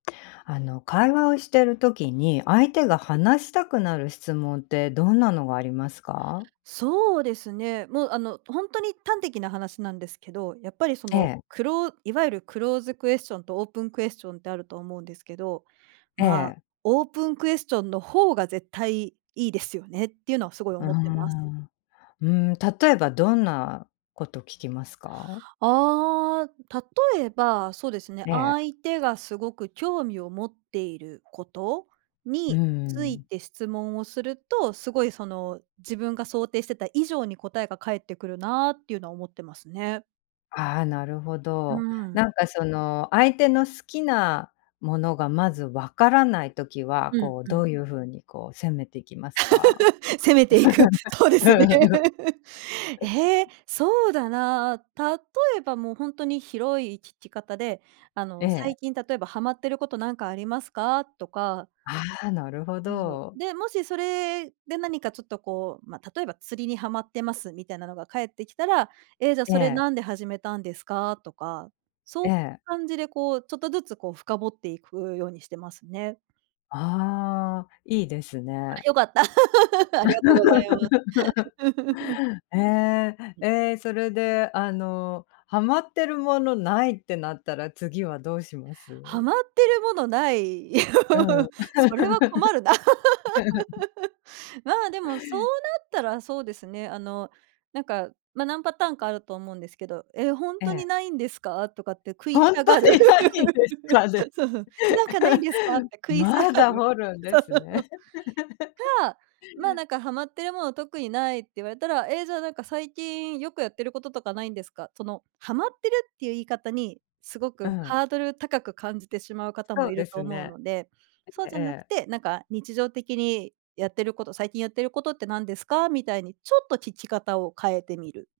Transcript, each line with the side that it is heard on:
left: あの会話をしてる時に、相手が話したくなる質問ってどんなのがありますか？
right: そうですね、もうあの本当に端的な話なんですけど、やっぱりそ
left: え
right: の
left: え。
right: クローいわゆるクローズクエスチョンとオープンクエスチョンってあると思うんですけど、
left: え
right: まあ
left: え。
right: オープンクエスチョンの方が絶対いいですよねっていうのはすごい
left: うー
right: 思っています。
left: ん、うん。例えばどんなこと聞きますか？
right: ああ、例えば、そうですね、
left: ええ。
right: 相手がすごく興味を持っていること
left: う
right: につい
left: ん。
right: て質問をすると、すごいその自分が想定してた以上に答えが返ってくるなっていうのは思ってますね。
left: ああ、なるほ
right: う
left: ど。
right: ん。
left: なんかその相手の好きなものがまずわからない時は、
right: うん
left: こう
right: う
left: ど
right: ん。
left: ういう風にこう攻めていきますか？
right: 攻めていく。そうですね。え え、
left: うん。
right: そうだな、例えばもう本当に広い聞き方で、あ
left: え
right: の最
left: え。
right: 近例えばはまっていることなんかありますかとか。
left: ああ、なるほ
right: ふふ。
left: ど。
right: で、もしそれで何かちょっとこう、まあ例えば釣りにはまってますみたいなのが返ってきたら、ええ、じゃ
left: え
right: それ
left: え。
right: なんで始めたんですか、とか、そういう
left: ええ。
right: 感じでこうちょっとずつこう深掘っていくようにしてますね。
left: ああ、いいです
right: あ、
left: ね。
right: よかった。ありがとうございます。
left: ええ、ええ、それで、あの、はまってるものないってなったら、次はどうしま
right: は
left: す？
right: まってるものない。
left: うん。
right: それは困るな。ま、でもそうなったらそうですね、あのなんか、ま、何パターンかあると思うんですけど、え、本
left: え
right: 当
left: え。
right: にないんですかとかって食い
left: 本
right: 下
left: 当
right: がる。
left: にないんです か
right: そ
left: ね。
right: うそう、なんか無いんですかって食い下
left: ま
right: が
left: だ
right: る。
left: 掘るんで
right: そう。
left: すね。
right: か、まあ、なんかはまってるもの特にないって言われたら、ええ、じゃあなんか最近よくやってることとかないんですか。その、はまってるっていう言い方に、すご
left: う
right: く
left: ん。
right: ハードル高く感じてしまう方
left: そ
right: もい
left: うで
right: ると
left: す
right: 思う
left: ね。
right: ので、そうじ
left: え
right: ゃなく
left: え。
right: て、なんか日常的にやってること、最近やってることって何ですかみたいに、ちょっと聞き方を変えてみる。